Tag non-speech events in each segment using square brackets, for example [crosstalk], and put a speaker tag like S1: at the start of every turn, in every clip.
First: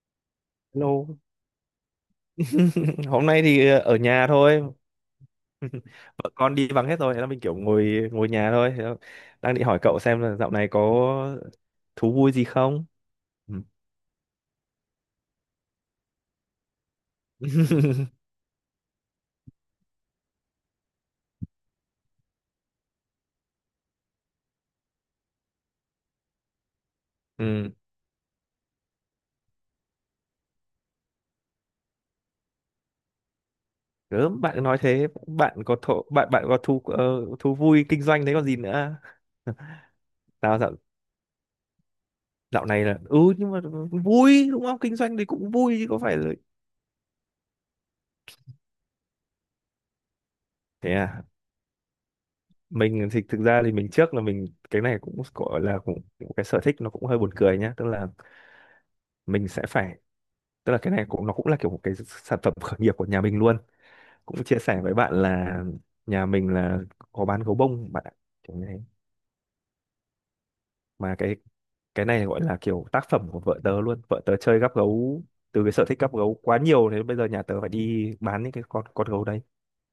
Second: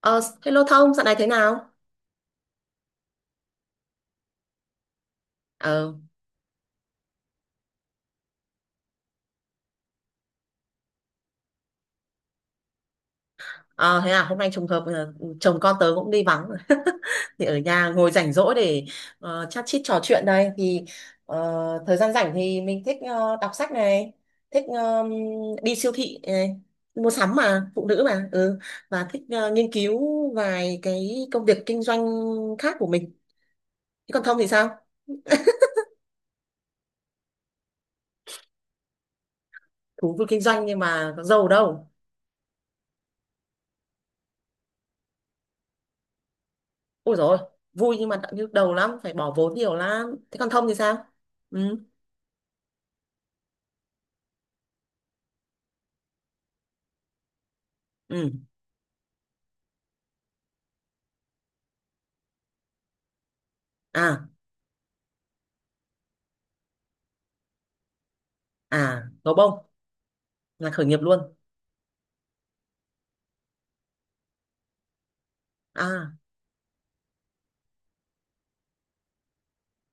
S1: Ờ, Hello Thông, dạo này
S2: Hello.
S1: thế nào?
S2: [laughs] Hôm nay thì ở nhà thôi. [laughs]
S1: Ờ,
S2: Vợ con đi vắng hết rồi, thế là mình kiểu ngồi ngồi nhà thôi. Thế là đang định hỏi cậu xem là dạo này có thú vui gì không? Ừ.
S1: ờ, thế à, hôm nay trùng hợp chồng con tớ cũng đi vắng [laughs] thì ở nhà
S2: [laughs]
S1: ngồi rảnh rỗi để chat chít trò chuyện đây thì ờ, thời gian rảnh thì mình thích đọc sách này, thích đi siêu thị này, mua sắm mà,
S2: Ừ.
S1: phụ nữ mà, ừ, và thích nghiên cứu vài cái công việc kinh doanh khác của mình. Thế còn Thông
S2: Gớm,
S1: thì
S2: bạn
S1: sao?
S2: nói thế, bạn có thổ, bạn bạn có thú thú vui kinh doanh đấy còn gì nữa. [laughs]
S1: Thú vui kinh
S2: Tao
S1: doanh
S2: dạo
S1: nhưng mà có giàu đâu.
S2: dạo này là ừ nhưng mà vui đúng không? Kinh doanh thì cũng vui chứ có phải là
S1: Ôi rồi vui nhưng mà nhức đầu lắm, phải bỏ vốn nhiều lắm. Thế còn Thông thì
S2: thế
S1: sao?
S2: à?
S1: Ừ,
S2: Mình thì thực ra thì mình trước là mình cái này cũng gọi là cũng cái sở thích nó cũng hơi buồn cười nhá, tức là
S1: ừ.
S2: mình sẽ phải, tức là cái này cũng nó cũng là kiểu một cái sản phẩm khởi nghiệp của nhà mình luôn,
S1: À,
S2: cũng chia sẻ với bạn là nhà mình là có bán gấu bông bạn ạ, kiểu như thế.
S1: à, gấu bông là khởi nghiệp
S2: Mà
S1: luôn.
S2: cái này gọi là kiểu tác phẩm của vợ tớ luôn, vợ tớ chơi gắp gấu, từ cái sở thích
S1: À,
S2: gắp gấu quá nhiều thế bây giờ nhà tớ phải đi bán những cái con gấu đấy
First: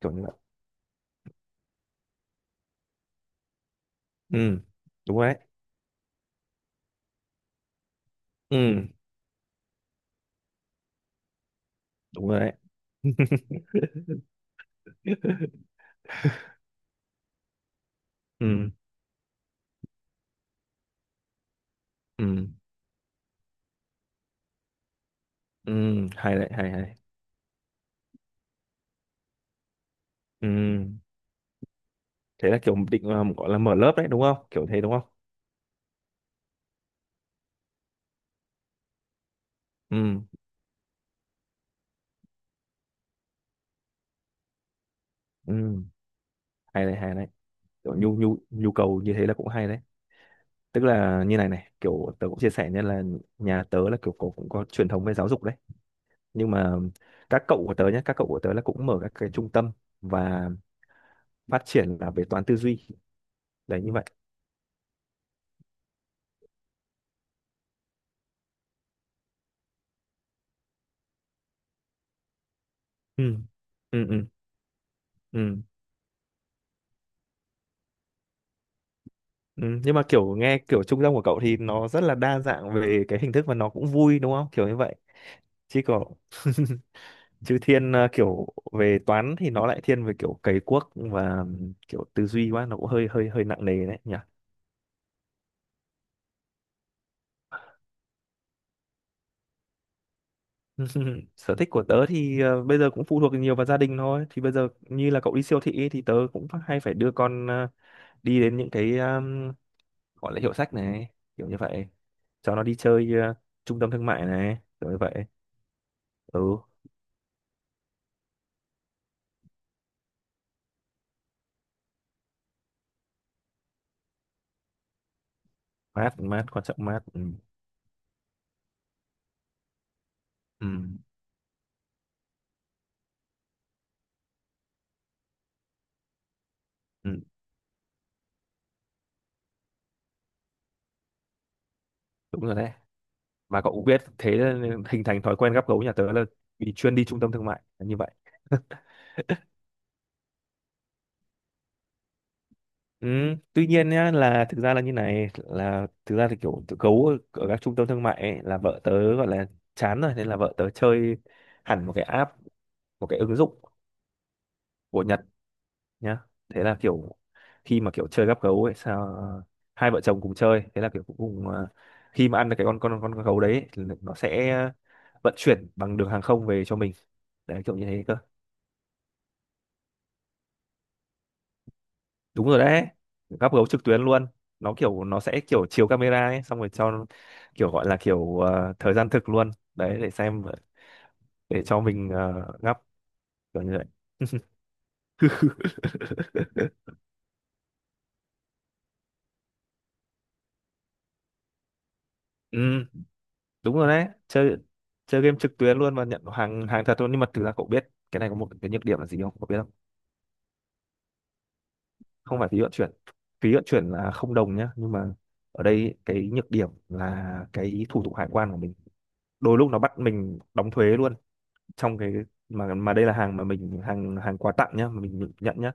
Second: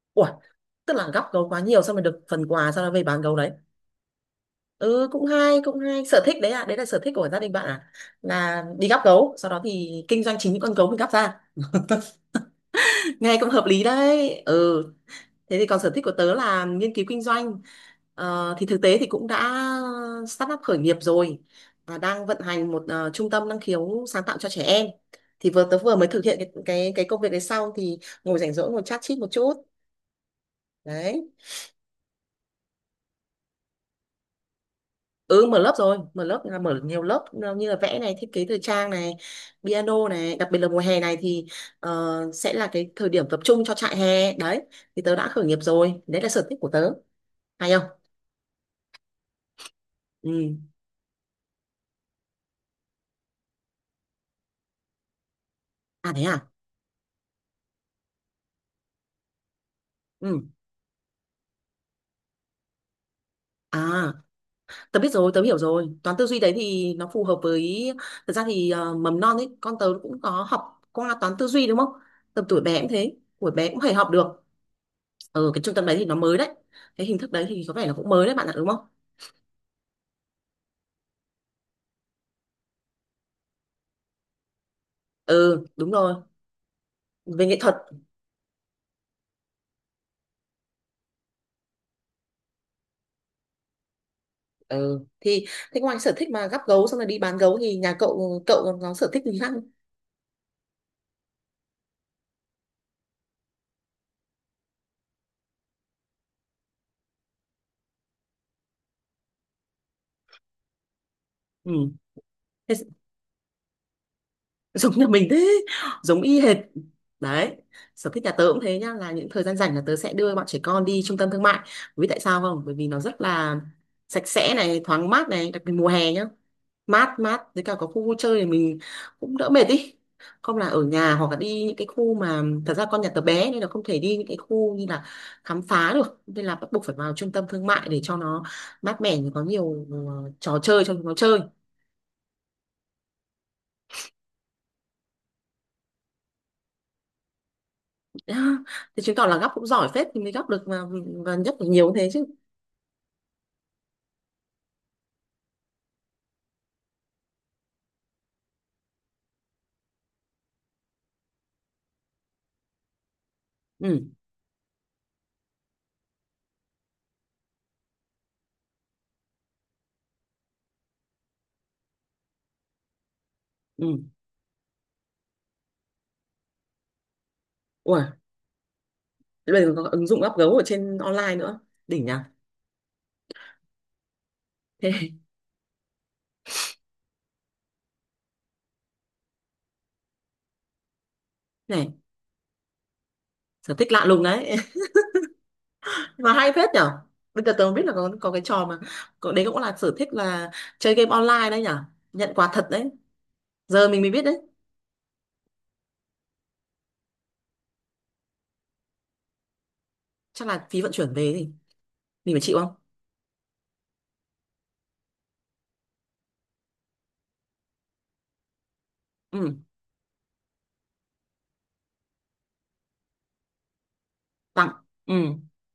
S2: kiểu như
S1: ủa,
S2: vậy.
S1: tức là góp gấu quá nhiều xong rồi được phần quà sau đó về bán gấu đấy.
S2: Ừ
S1: Ừ,
S2: đúng
S1: cũng
S2: rồi đấy.
S1: hay, cũng hay, sở thích đấy à, đấy là sở thích của gia đình bạn à, là
S2: Ừ
S1: đi gắp gấu sau đó thì kinh doanh chính những con gấu mình gắp ra.
S2: đúng rồi đấy.
S1: [laughs] Nghe cũng hợp lý đấy, ừ. Thế thì
S2: [laughs]
S1: còn sở thích của tớ là nghiên cứu kinh doanh. Thì
S2: Ừ,
S1: thực tế thì cũng đã start up khởi nghiệp rồi và đang vận
S2: ừ,
S1: hành một trung tâm năng khiếu sáng tạo cho trẻ em. Thì vừa
S2: ừ,
S1: tớ vừa mới thực
S2: hay
S1: hiện
S2: đấy
S1: cái
S2: hay
S1: cái
S2: hay.
S1: cái công việc đấy xong thì ngồi rảnh rỗi ngồi chat chít một chút.
S2: Ừ,
S1: Đấy.
S2: thế là kiểu định gọi là mở lớp đấy đúng không kiểu thế đúng không.
S1: Ừ, mở lớp rồi, mở lớp là mở nhiều lớp như là vẽ này, thiết kế thời trang này, piano
S2: Ừ,
S1: này, đặc biệt là mùa hè này thì sẽ là cái thời điểm tập trung cho trại hè. Đấy, thì tớ đã khởi nghiệp
S2: ừ,
S1: rồi. Đấy là sở thích của
S2: hay
S1: tớ.
S2: đấy hay đấy,
S1: Hay không?
S2: kiểu nhu nhu nhu cầu như thế là cũng hay đấy.
S1: Ừ.
S2: Tức là như này này kiểu tớ cũng chia sẻ, nên là nhà tớ là kiểu cũng có truyền thống về giáo dục đấy,
S1: À thế à?
S2: nhưng mà các cậu của tớ nhé, các cậu của tớ là cũng mở các cái trung tâm
S1: Ừ.
S2: và phát triển là về toán tư duy
S1: À,
S2: đấy, như vậy.
S1: tớ biết rồi, tớ hiểu rồi. Toán tư duy đấy thì nó phù hợp với, thật ra thì mầm non ấy, con tớ cũng có học qua toán tư duy đúng không? Tầm tuổi bé cũng thế,
S2: Ừ,
S1: tuổi bé cũng phải
S2: ừ,
S1: học
S2: ừ,
S1: được. Ở
S2: ừ.
S1: cái trung tâm đấy thì nó mới đấy. Cái hình thức đấy thì có vẻ là cũng mới đấy bạn ạ, đúng không?
S2: Ừ, nhưng mà kiểu nghe kiểu trung tâm của cậu thì nó rất là đa dạng về cái hình thức và nó cũng vui đúng không kiểu như vậy,
S1: Ừ,
S2: chứ
S1: đúng
S2: còn,
S1: rồi. Về nghệ
S2: chứ
S1: thuật.
S2: thiên kiểu về toán thì nó lại thiên về kiểu cày cuốc và kiểu tư duy quá, nó cũng hơi hơi hơi nặng nề đấy nhỉ.
S1: Ừ, thì thế ngoài sở thích mà gắp gấu xong rồi đi bán gấu thì nhà cậu cậu còn có sở thích gì khác không?
S2: [laughs] Sở thích của tớ thì bây giờ cũng phụ thuộc nhiều vào gia đình thôi, thì bây giờ như là cậu đi siêu thị ấy, thì tớ cũng phải- hay phải đưa con đi đến những cái gọi là hiệu sách này kiểu như vậy,
S1: Ừ.
S2: cho nó
S1: Thế
S2: đi chơi trung tâm thương mại này kiểu như
S1: giống nhà
S2: vậy.
S1: mình thế, giống y hệt
S2: Ừ,
S1: đấy. Sở thích nhà tớ cũng thế nhá, là những thời gian rảnh là tớ sẽ đưa bọn trẻ con đi trung tâm thương mại, vì tại sao không, bởi vì nó rất là sạch sẽ này, thoáng mát này, đặc biệt mùa hè
S2: mát
S1: nhá,
S2: mát quan trọng mát
S1: mát
S2: ừ.
S1: mát với cả có khu vui chơi thì mình cũng đỡ mệt đi, không là
S2: Ừ.
S1: ở nhà, hoặc là đi những cái khu mà thật ra con nhà tớ bé nên là không thể đi những cái khu như là khám phá được, nên là bắt buộc phải vào
S2: Ừ.
S1: trung tâm thương mại để cho nó mát mẻ, có nhiều trò chơi cho chúng nó chơi.
S2: Đúng rồi đấy, mà cậu cũng biết thế nên hình thành thói quen gắp gấu nhà tớ là vì chuyên đi trung tâm thương mại là như vậy. [laughs]
S1: [laughs] Thì chứng tỏ là gấp cũng giỏi phết thì mới gấp được, và nhất được nhiều như thế chứ.
S2: Ừ, tuy nhiên nhá là thực ra là như này, là thực ra thì kiểu tụi gấu ở các trung tâm thương mại ấy, là vợ tớ gọi là chán rồi nên là vợ tớ chơi hẳn một cái app, một cái ứng dụng
S1: Ừ,
S2: của Nhật nhá. Thế là kiểu khi mà kiểu chơi gắp gấu ấy sao hai vợ chồng cùng chơi, thế là kiểu cuối cùng à, khi mà ăn được cái con gấu đấy ấy, thì
S1: ừ,
S2: nó sẽ vận chuyển bằng đường hàng không về cho mình, đấy kiểu như
S1: ủa,
S2: thế cơ.
S1: thế bây giờ có ứng dụng gấp gấu ở trên online nữa, đỉnh nhỉ.
S2: Đúng rồi đấy, gắp gấu trực tuyến luôn, nó
S1: Thế
S2: kiểu nó
S1: [laughs]
S2: sẽ kiểu chiếu camera ấy xong rồi cho kiểu gọi là kiểu thời gian thực luôn đấy để xem, để cho
S1: này,
S2: mình gắp, kiểu như
S1: sở
S2: vậy.
S1: thích lạ lùng đấy. [laughs] Mà hay phết nhở,
S2: [laughs]
S1: bây giờ tớ mới biết là có cái trò mà có, đấy cũng là sở thích là chơi game online đấy nhở, nhận quà
S2: Ừ,
S1: thật đấy,
S2: đúng
S1: giờ
S2: rồi
S1: mình
S2: đấy,
S1: mới biết đấy.
S2: chơi chơi game trực tuyến luôn và nhận hàng hàng thật luôn, nhưng mà thực ra cậu biết cái này có một cái nhược điểm là gì không cậu biết không?
S1: Chắc là phí vận chuyển về thì mình
S2: Không
S1: phải
S2: phải
S1: chịu
S2: phí vận
S1: không?
S2: chuyển, phí vận chuyển là không đồng nhá, nhưng mà ở đây cái nhược điểm là cái thủ tục hải quan của mình
S1: Ừ,
S2: đôi lúc nó bắt mình đóng thuế luôn, trong cái, mà đây là hàng mà mình hàng hàng quà tặng
S1: tặng,
S2: nhá mà
S1: ừ,
S2: mình nhận nhá,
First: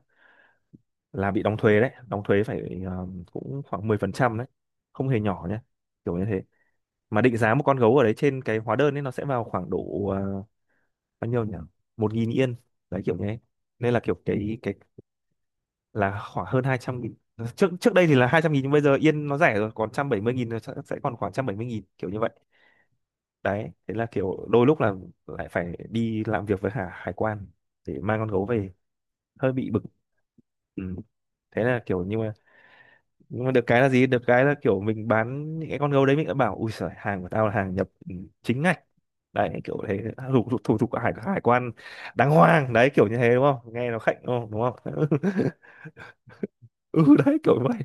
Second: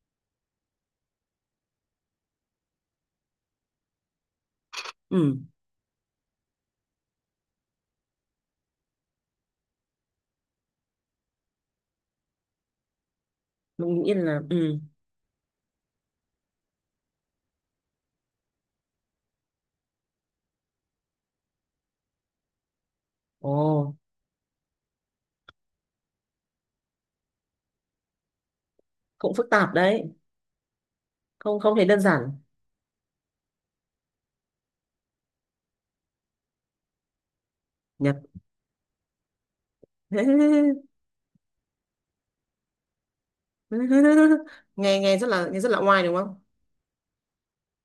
S2: là bị đóng thuế đấy, đóng thuế phải cũng khoảng 10% đấy, không
S1: ừ,
S2: hề nhỏ nhá, kiểu như thế. Mà định giá một con gấu ở đấy trên cái hóa đơn ấy nó sẽ vào khoảng độ bao nhiêu nhỉ, 1000 yên, đấy kiểu như thế. Nên là
S1: mình nghĩ
S2: kiểu
S1: là,
S2: cái
S1: ừ,
S2: là khoảng hơn 200.000, trước trước đây thì là 200.000 nhưng bây giờ yên nó rẻ rồi còn 170.000, nó sẽ còn khoảng 170.000 kiểu như vậy.
S1: ồ,
S2: Đấy thế là kiểu đôi lúc là lại phải đi làm việc với hải hải quan để mang con gấu về,
S1: cũng phức
S2: hơi bị
S1: tạp
S2: bực.
S1: đấy,
S2: Ừ.
S1: không
S2: Thế
S1: không
S2: là
S1: thấy đơn
S2: kiểu nhưng
S1: giản
S2: mà, nhưng mà được cái là gì, được cái là kiểu mình bán những cái con gấu đấy mình đã bảo ui giời hàng của tao là hàng nhập
S1: nhỉ.
S2: ừ, chính ngạch, đấy kiểu thế, thủ thủ thủ,
S1: [laughs]
S2: thủ hải hải quan đàng hoàng đấy kiểu như thế đúng không, nghe nó khạnh
S1: [laughs]
S2: đúng không đúng không.
S1: Nghe, nghe rất là, nghe
S2: [laughs]
S1: rất là oai đúng không.
S2: Ừ đấy kiểu vậy.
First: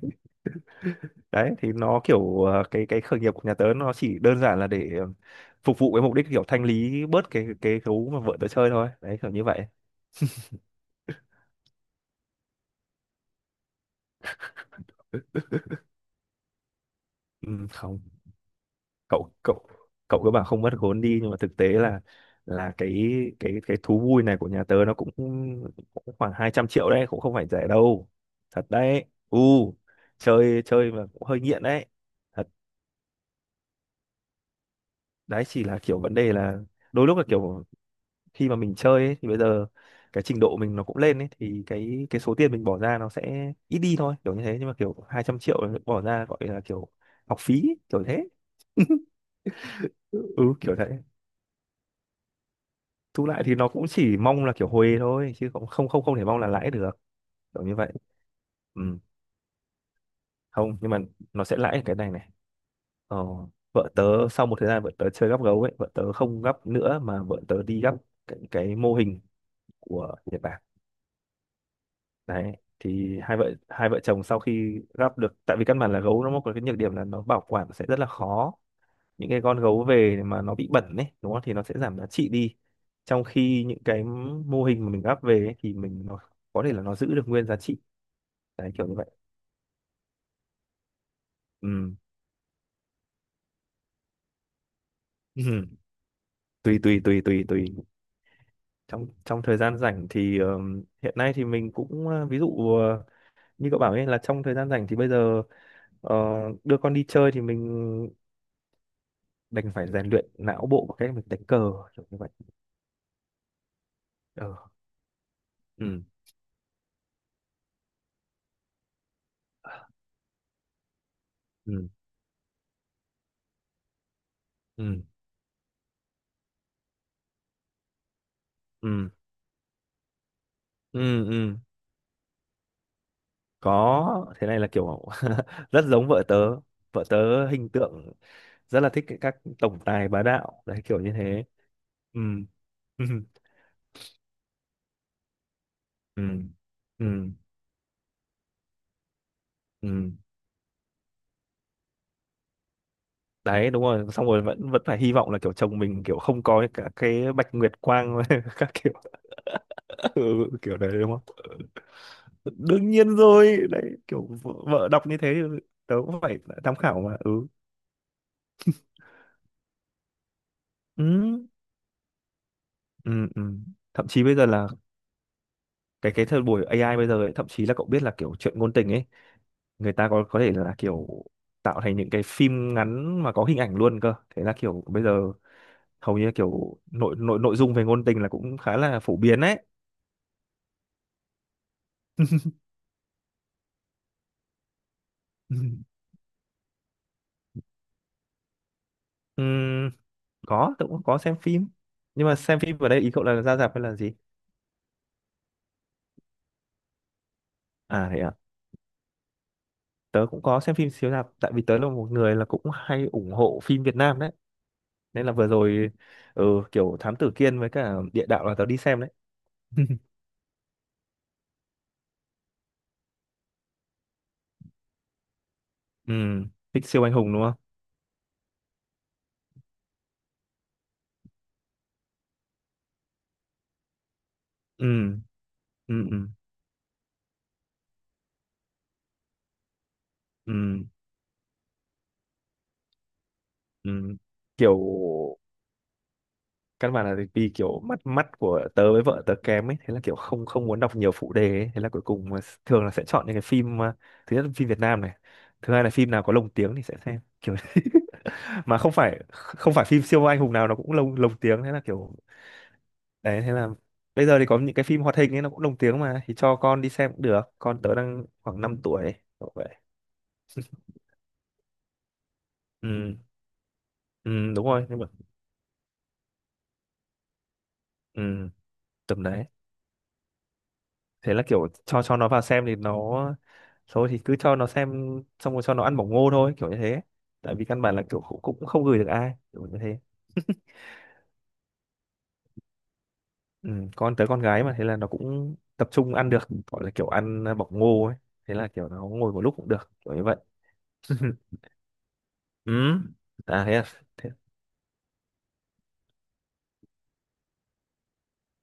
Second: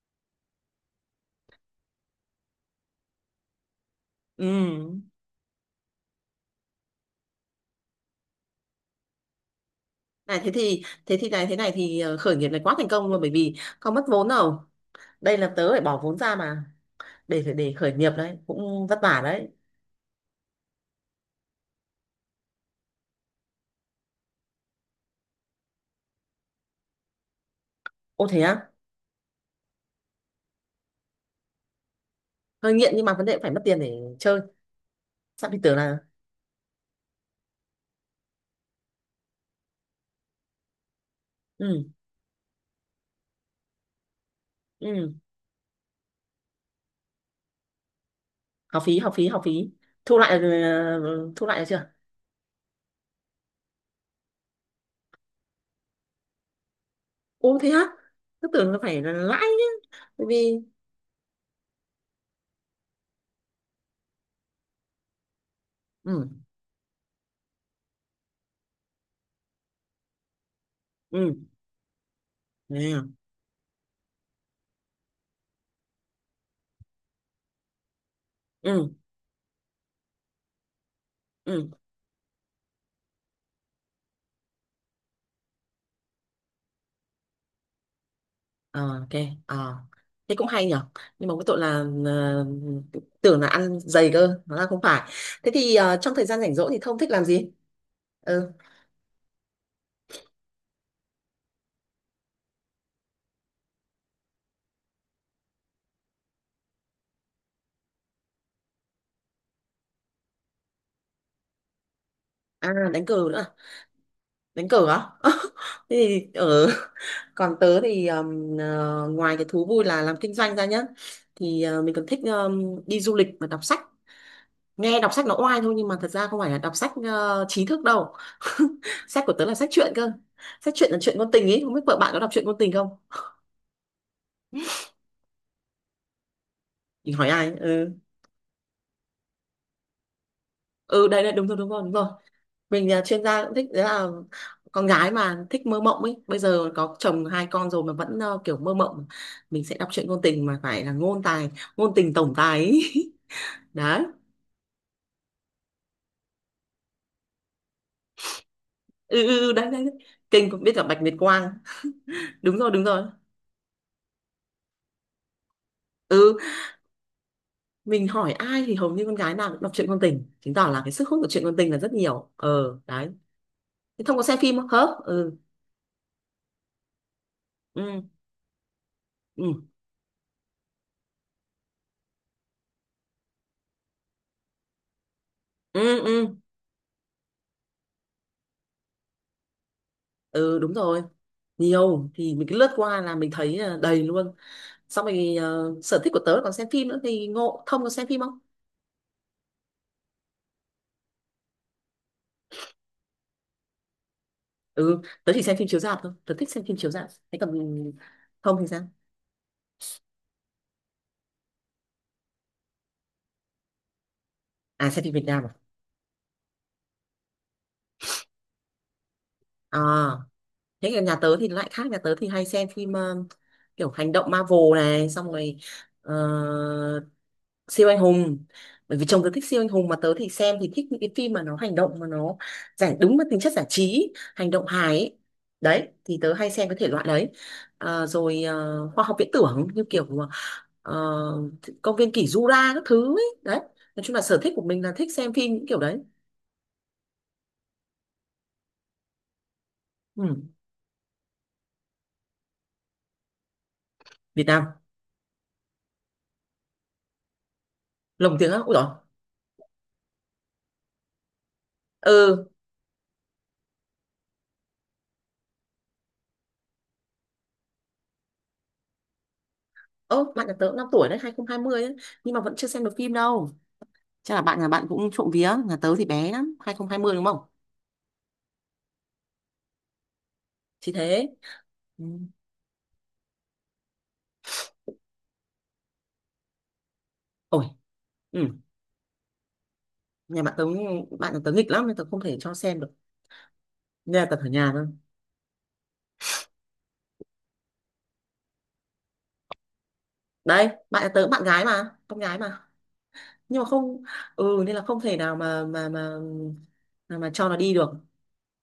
S2: Đấy thì nó kiểu cái khởi nghiệp của nhà tớ nó chỉ đơn giản là để
S1: Ừ,
S2: phục vụ cái mục đích kiểu thanh lý bớt cái gấu mà vợ tớ chơi thôi đấy kiểu như vậy.
S1: này thế thì, thế thì này, thế này thì khởi nghiệp này quá thành công luôn bởi vì không mất vốn đâu, đây là tớ phải bỏ vốn ra mà,
S2: Ừ,
S1: để khởi
S2: không
S1: nghiệp đấy cũng vất vả
S2: cậu
S1: đấy.
S2: cậu cậu cứ bảo không mất vốn đi nhưng mà thực tế là cái, cái thú vui này của nhà tớ nó cũng khoảng 200.000.000 đấy, cũng không phải rẻ đâu,
S1: Ô thế
S2: thật
S1: á,
S2: đấy. U, chơi chơi mà cũng hơi nghiện đấy, thật
S1: hơi nghiện nhưng mà vấn đề phải mất tiền để chơi,
S2: đấy.
S1: sao thì
S2: Chỉ
S1: tưởng
S2: là
S1: là,
S2: kiểu vấn đề là đôi lúc là kiểu khi mà mình chơi ấy, thì bây giờ cái trình độ mình nó cũng lên ấy thì
S1: ừ,
S2: cái số tiền mình bỏ ra nó sẽ ít đi thôi kiểu như thế, nhưng mà kiểu
S1: ừ,
S2: 200.000.000 bỏ ra gọi là kiểu học phí kiểu thế.
S1: học phí học phí học phí, thu lại
S2: Ừ kiểu thế,
S1: thu lại được chưa.
S2: thu lại thì nó cũng chỉ mong là kiểu hồi thôi chứ cũng không không không thể mong là lãi được,
S1: Ô
S2: kiểu
S1: thế
S2: như
S1: á,
S2: vậy.
S1: cứ tưởng là
S2: Ừ.
S1: phải là lãi nhá, bởi vì,
S2: Không nhưng mà nó sẽ lãi ở cái này này. Ờ, vợ tớ sau một thời gian vợ tớ chơi gắp gấu ấy vợ tớ
S1: ừ
S2: không gắp nữa mà vợ tớ đi gắp cái mô hình của Nhật Bản
S1: ừ
S2: đấy.
S1: ừ
S2: Thì hai vợ chồng sau khi gắp được, tại vì căn bản là gấu nó có cái nhược điểm là nó bảo quản sẽ rất là khó,
S1: ừ
S2: những cái con gấu về mà nó bị bẩn ấy đúng không thì nó sẽ
S1: ừ.
S2: giảm giá trị đi, trong khi những cái mô hình mà mình gắp về ấy, thì mình nó có thể là nó giữ được nguyên giá trị, đấy
S1: Ờ,
S2: kiểu như vậy.
S1: ok, thế cũng hay nhở, nhưng mà cái tội là
S2: Ừ.
S1: tưởng là ăn dày cơ nó là không phải. Thế
S2: Ừ.
S1: thì trong thời gian rảnh
S2: [laughs]
S1: rỗi thì
S2: tùy
S1: Thông
S2: tùy
S1: thích
S2: tùy
S1: làm
S2: tùy
S1: gì?
S2: tùy
S1: Ừ,
S2: trong trong thời gian rảnh thì hiện nay thì mình cũng ví dụ như cậu bảo ấy, là trong thời gian rảnh thì bây giờ ờ, đưa con đi chơi, thì mình đành phải rèn luyện não bộ bằng cách mình đánh cờ, kiểu như vậy.
S1: à đánh cờ nữa à? Đánh
S2: Ờ,
S1: cờ á. [laughs] Thế
S2: ừ,
S1: thì ở, [laughs] còn tớ thì ngoài cái thú vui là làm kinh doanh ra nhá, thì
S2: ừ,
S1: mình còn thích đi du lịch và đọc sách. Nghe
S2: ừ,
S1: đọc sách nó oai thôi nhưng mà thật ra không phải là đọc sách trí thức đâu. [laughs]
S2: ừ,
S1: Sách của tớ là sách truyện cơ, sách truyện là chuyện
S2: ừ,
S1: ngôn tình
S2: ừ,
S1: ấy, không biết vợ bạn có đọc truyện ngôn tình không.
S2: có, thế này là kiểu [laughs] rất giống vợ tớ, vợ
S1: Mình hỏi
S2: tớ
S1: ai,
S2: hình
S1: ừ,
S2: tượng rất là thích các tổng tài bá đạo đấy kiểu
S1: ừ,
S2: như
S1: đấy đấy,
S2: thế.
S1: đúng rồi đúng rồi đúng rồi,
S2: Ừ.
S1: mình
S2: [laughs]
S1: là
S2: Ừ,
S1: chuyên gia cũng thích đấy, là con gái mà thích mơ mộng ấy,
S2: ừ,
S1: bây giờ có
S2: ừ,
S1: chồng hai con rồi mà vẫn kiểu mơ mộng. Mình sẽ đọc truyện
S2: ừ.
S1: ngôn tình mà phải là ngôn tài, ngôn tình tổng tài ấy.
S2: Đấy
S1: [laughs]
S2: đúng
S1: Đấy,
S2: rồi xong rồi vẫn vẫn phải hy vọng là kiểu chồng mình kiểu không có cả cái bạch nguyệt quang [laughs] các kiểu.
S1: ừ ừ ừ, đấy đấy đấy.
S2: Ừ,
S1: Kinh, cũng biết
S2: kiểu
S1: cả
S2: đấy
S1: Bạch
S2: đúng
S1: Nguyệt
S2: không,
S1: Quang. Đúng rồi đúng
S2: đương
S1: rồi,
S2: nhiên rồi đấy, kiểu vợ đọc như thế thì tớ cũng
S1: ừ.
S2: phải tham khảo mà. Ừ,
S1: Mình hỏi ai thì hầu như con gái nào cũng đọc truyện ngôn tình, chứng tỏ là cái sức hút của
S2: ừ,
S1: truyện ngôn tình là rất nhiều, ờ đấy.
S2: ừ, ừ.
S1: Thế
S2: Thậm
S1: Thông
S2: chí
S1: có
S2: bây
S1: xem
S2: giờ
S1: phim không
S2: là
S1: hả? Ừ
S2: cái thời buổi AI bây giờ ấy, thậm chí là cậu
S1: ừ
S2: biết là kiểu chuyện ngôn tình ấy
S1: ừ
S2: người ta có thể là kiểu tạo thành những cái phim ngắn mà có hình ảnh luôn cơ, thế là kiểu bây giờ
S1: ừ
S2: hầu như
S1: ừ
S2: là kiểu nội nội nội dung về ngôn tình là cũng khá là phổ biến đấy.
S1: ừ, đúng rồi, nhiều thì mình cứ lướt qua là mình thấy là đầy luôn. Xong rồi
S2: [laughs]
S1: sở thích của tớ là còn xem phim nữa, thì ngộ Thông có xem phim không.
S2: Ừm, có tớ cũng có xem phim, nhưng mà xem phim ở đây ý cậu là ra rạp hay là gì.
S1: Ừ, tớ chỉ xem phim chiếu rạp thôi, tớ thích xem phim chiếu rạp, thế còn
S2: À thế à,
S1: Thông thì sao?
S2: tớ cũng có xem phim chiếu rạp tại vì tớ là một người là cũng hay ủng hộ phim Việt Nam đấy,
S1: À xem phim Việt
S2: nên là
S1: Nam
S2: vừa
S1: à.
S2: rồi ừ, kiểu Thám Tử Kiên với cả Địa Đạo là tớ đi xem đấy. [laughs]
S1: À thế còn nhà tớ thì lại khác, nhà tớ thì hay xem phim kiểu hành động Marvel này, xong rồi ờ,
S2: Thích siêu anh hùng đúng không.
S1: siêu anh hùng, bởi vì chồng tớ thích siêu anh hùng, mà tớ thì xem thì thích những cái phim mà nó hành động, mà nó giải đúng với tính chất giải trí hành động hài ấy.
S2: Ừ,
S1: Đấy thì
S2: ừ,
S1: tớ hay xem cái thể loại đấy, à, rồi khoa học viễn tưởng như kiểu mà
S2: ừ,
S1: ờ, công viên kỷ Jura các thứ ấy đấy. Nói chung
S2: ừ,
S1: là sở thích của
S2: kiểu
S1: mình là thích xem phim những kiểu đấy.
S2: căn bản là vì kiểu mắt mắt của tớ với vợ tớ kém ấy, thế là kiểu không
S1: Ừ.
S2: không muốn đọc nhiều phụ đề ấy. Thế là cuối cùng là thường là sẽ chọn những cái phim thứ nhất
S1: Việt
S2: là
S1: Nam,
S2: phim Việt Nam này, thứ hai là phim nào có lồng tiếng thì sẽ xem kiểu
S1: lồng tiếng á,
S2: [laughs]
S1: ui
S2: mà
S1: dồi,
S2: không phải phim siêu anh hùng nào nó cũng lồng lồng tiếng, thế là kiểu
S1: ừ.
S2: đấy. Thế là bây giờ thì có những cái phim hoạt hình ấy nó cũng lồng tiếng mà, thì cho con đi xem cũng được, con tớ đang khoảng 5 tuổi, kiểu vậy.
S1: Ơ bạn nhà tớ cũng 5 tuổi đấy, 2020 ấy, nhưng mà vẫn chưa xem được phim
S2: Ừ,
S1: đâu. Chắc là
S2: ừ
S1: bạn
S2: đúng
S1: nhà bạn
S2: rồi nhưng mà
S1: cũng trộm vía, nhà tớ thì bé lắm, 2020 đúng không,
S2: ừ, tầm đấy.
S1: chỉ thế.
S2: Thế là kiểu cho
S1: Ừ.
S2: nó vào xem thì nó thôi thì cứ cho nó xem, xong rồi cho nó ăn bỏng ngô thôi, kiểu như thế. Tại vì
S1: Ôi,
S2: căn bản là kiểu cũng
S1: ừ.
S2: cũng không gửi được ai, kiểu như thế.
S1: Nhà bạn tớ, bạn nhà tớ nghịch lắm nên tớ không thể cho xem được,
S2: Ừ, con
S1: nhà
S2: tới
S1: tớ
S2: con
S1: ở
S2: gái
S1: nhà
S2: mà, thế
S1: thôi.
S2: là nó cũng tập trung ăn được, gọi là kiểu ăn bỏng ngô ấy, thế là kiểu nó ngồi một lúc cũng được, kiểu như vậy.
S1: Đấy bạn nhà tớ bạn gái mà, con gái mà,
S2: Ừ
S1: nhưng
S2: à
S1: mà
S2: thế,
S1: không,
S2: thế.
S1: ừ, nên là không thể nào mà, mà cho nó đi được.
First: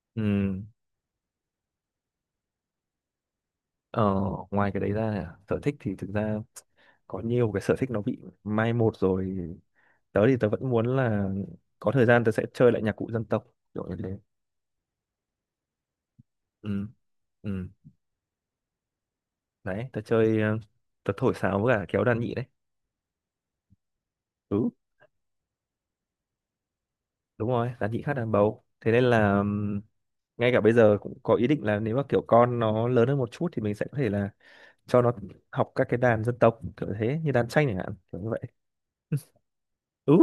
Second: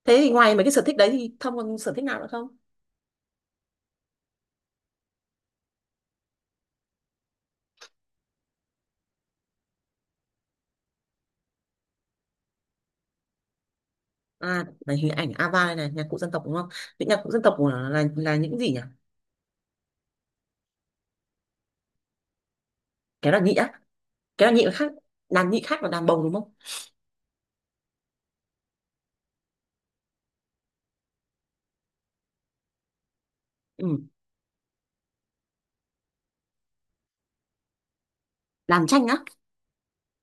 S1: Thế
S2: Ừ.
S1: thì ngoài mấy cái sở thích đấy thì Thông còn sở thích nào nữa không?
S2: Ờ, Ngoài cái đấy ra sở thích thì thực ra có nhiều cái sở thích nó bị mai một rồi. Tớ thì tớ vẫn muốn là có thời gian tớ sẽ chơi lại nhạc cụ dân tộc, kiểu như thế.
S1: À này hình ảnh Ava này, này nhạc cụ dân tộc đúng không,
S2: Ừ.
S1: những nhạc cụ dân tộc
S2: Ừ.
S1: của nó là những gì nhỉ?
S2: Đấy, tớ chơi tớ thổi sáo với cả kéo đàn nhị đấy.
S1: Kéo đàn nhị á, kéo đàn nhị
S2: Ừ
S1: là khác, đàn nhị khác là đàn bầu đúng không.
S2: đúng rồi, đàn nhị khác đàn bầu, thế nên là ngay cả bây giờ cũng có ý định là nếu mà kiểu con nó lớn hơn một chút thì mình sẽ có
S1: Ừ.
S2: thể là cho nó học các cái đàn dân tộc kiểu thế, như đàn tranh chẳng hạn, kiểu như vậy.
S1: Đàn tranh á,
S2: Ừ,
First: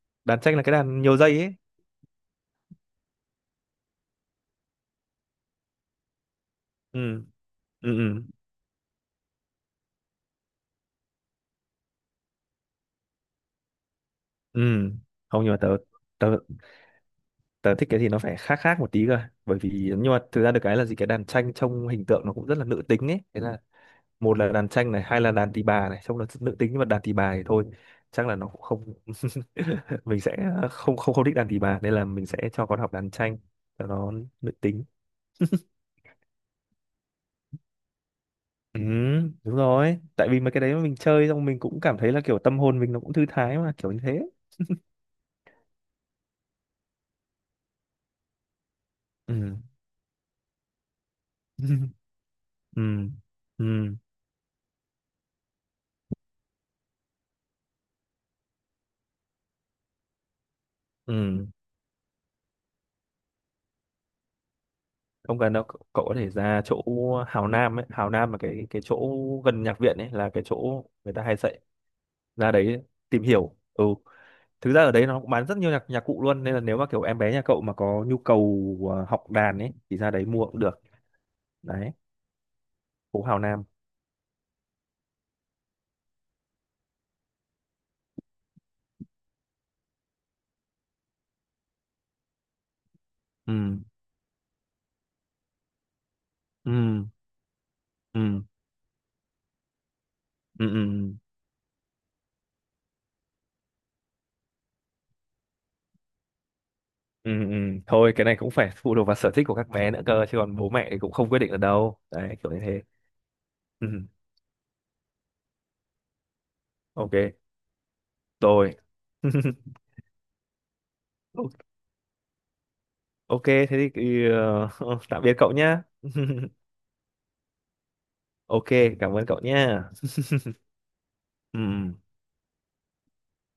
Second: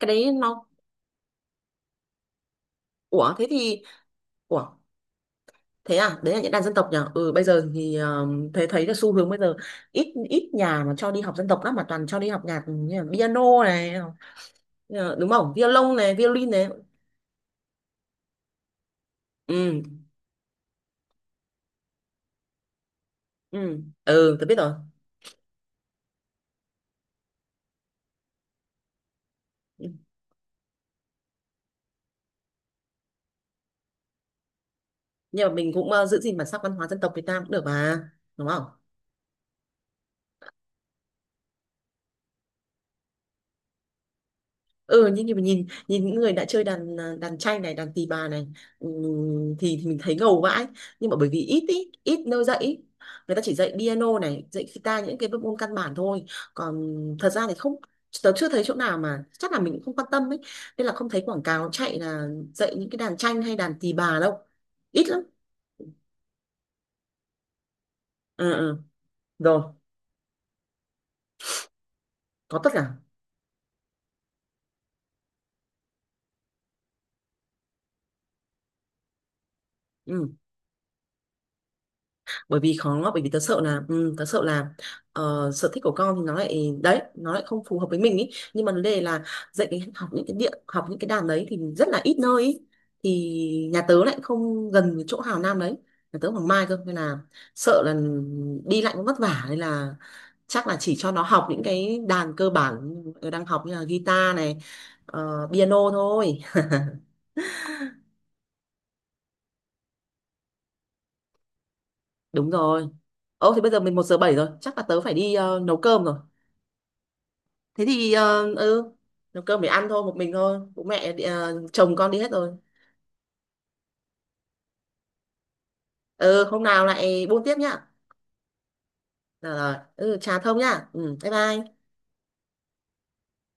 S1: cái đấy
S2: đàn tranh là
S1: nó,
S2: cái đàn nhiều dây ấy.
S1: ủa thế thì, ủa, thế à, đấy là những đàn dân tộc nhỉ.
S2: Ừ
S1: Ừ bây giờ
S2: ừ
S1: thì
S2: ừ
S1: thấy, thấy là xu hướng bây giờ ít, ít nhà mà cho đi học dân tộc lắm, mà toàn cho đi học nhạc, ừ, như là piano này,
S2: ừ
S1: đúng
S2: không, nhưng
S1: không,
S2: mà tớ
S1: violon này
S2: tớ
S1: violin này.
S2: tớ thích cái gì nó phải khác khác một tí cơ, bởi vì
S1: Ừ
S2: nhưng mà thực ra được cái là gì, cái đàn tranh trông hình tượng nó cũng rất là nữ tính ấy, thế là
S1: ừ ừ,
S2: một
S1: tôi
S2: là
S1: biết
S2: đàn
S1: rồi.
S2: tranh này, hai là đàn tỳ bà này, trong đó nữ tính nhưng mà đàn tỳ bà thì thôi, chắc là nó cũng không,
S1: Ừ.
S2: mình sẽ không không không thích đàn tỳ bà, nên là mình sẽ cho con học đàn tranh cho nó nữ tính.
S1: Nhưng mà mình cũng giữ gìn bản sắc văn hóa dân tộc Việt Nam cũng được mà, đúng không.
S2: Ừ đúng rồi, tại vì mà cái đấy mà mình chơi xong mình cũng cảm thấy là kiểu tâm hồn mình nó cũng thư thái mà, kiểu như thế.
S1: Ừ, nhưng mà nhìn nhìn những người đã chơi đàn, à, đàn tranh này, đàn tỳ bà này,
S2: Ừ.
S1: thì mình thấy ngầu vãi, nhưng mà bởi vì ít ý,
S2: [laughs]
S1: ít nơi dạy ý.
S2: Ừ
S1: Người ta chỉ
S2: ừ
S1: dạy piano này, dạy guitar, những cái bộ môn căn bản thôi, còn thật ra thì không, tớ chưa thấy chỗ nào, mà chắc là mình cũng không quan tâm ấy, nên là không thấy quảng
S2: ừ.
S1: cáo chạy là dạy những cái đàn tranh hay đàn tỳ bà đâu, ít lắm.
S2: Không cần đâu cậu, cậu có thể ra chỗ Hào Nam ấy, Hào Nam là
S1: Ừ,
S2: cái
S1: ừ.
S2: cái chỗ
S1: Rồi
S2: gần nhạc viện ấy, là cái chỗ người ta hay dạy. Ra
S1: có tất
S2: đấy
S1: cả.
S2: tìm hiểu. Ừ, thực ra ở đấy nó cũng bán rất nhiều nhạc nhạc cụ luôn, nên là nếu mà kiểu em bé nhà cậu mà có nhu cầu học đàn ấy thì ra đấy
S1: Ừ.
S2: mua cũng được. Đấy,
S1: Bởi vì khó, bởi
S2: phố
S1: vì tớ
S2: Hào
S1: sợ
S2: Nam.
S1: là, ừ, tớ sợ là sở thích của con thì nó lại đấy, nó lại không phù hợp với mình ý, nhưng mà vấn đề là dạy cái học những cái điện học những cái đàn đấy thì rất là ít nơi ý. Thì
S2: Ừ
S1: nhà tớ lại không gần với chỗ Hào Nam đấy, nhà tớ ở Hoàng Mai cơ nên
S2: ừ
S1: là sợ là
S2: ừ
S1: đi lại cũng vất vả, nên là
S2: ừ
S1: chắc là
S2: ừ
S1: chỉ cho nó học những cái đàn cơ bản nó đang học như là guitar này, piano thôi.
S2: ừ ừ. Thôi cái này cũng phải phụ thuộc vào sở thích của các bé nữa cơ, chứ còn bố mẹ thì cũng không quyết định được đâu đấy,
S1: Đúng
S2: kiểu như thế.
S1: rồi. Ô thì bây giờ
S2: Ừ.
S1: mình 1:07 rồi, chắc là tớ phải đi nấu cơm rồi.
S2: Ok.
S1: Thế thì
S2: Rồi.
S1: ừ, nấu
S2: [laughs]
S1: cơm để ăn thôi, một mình thôi, bố mẹ đi-
S2: O-
S1: ờ, chồng con đi hết rồi.
S2: ok thế thì [laughs] tạm biệt cậu nhá.
S1: Ừ
S2: [laughs]
S1: hôm nào lại buôn tiếp nhá.
S2: Ok, cảm ơn cậu
S1: Rồi, rồi.
S2: nhá.
S1: Ừ trà Thông nhá, ừ bye
S2: Ừ
S1: bye.
S2: ừ.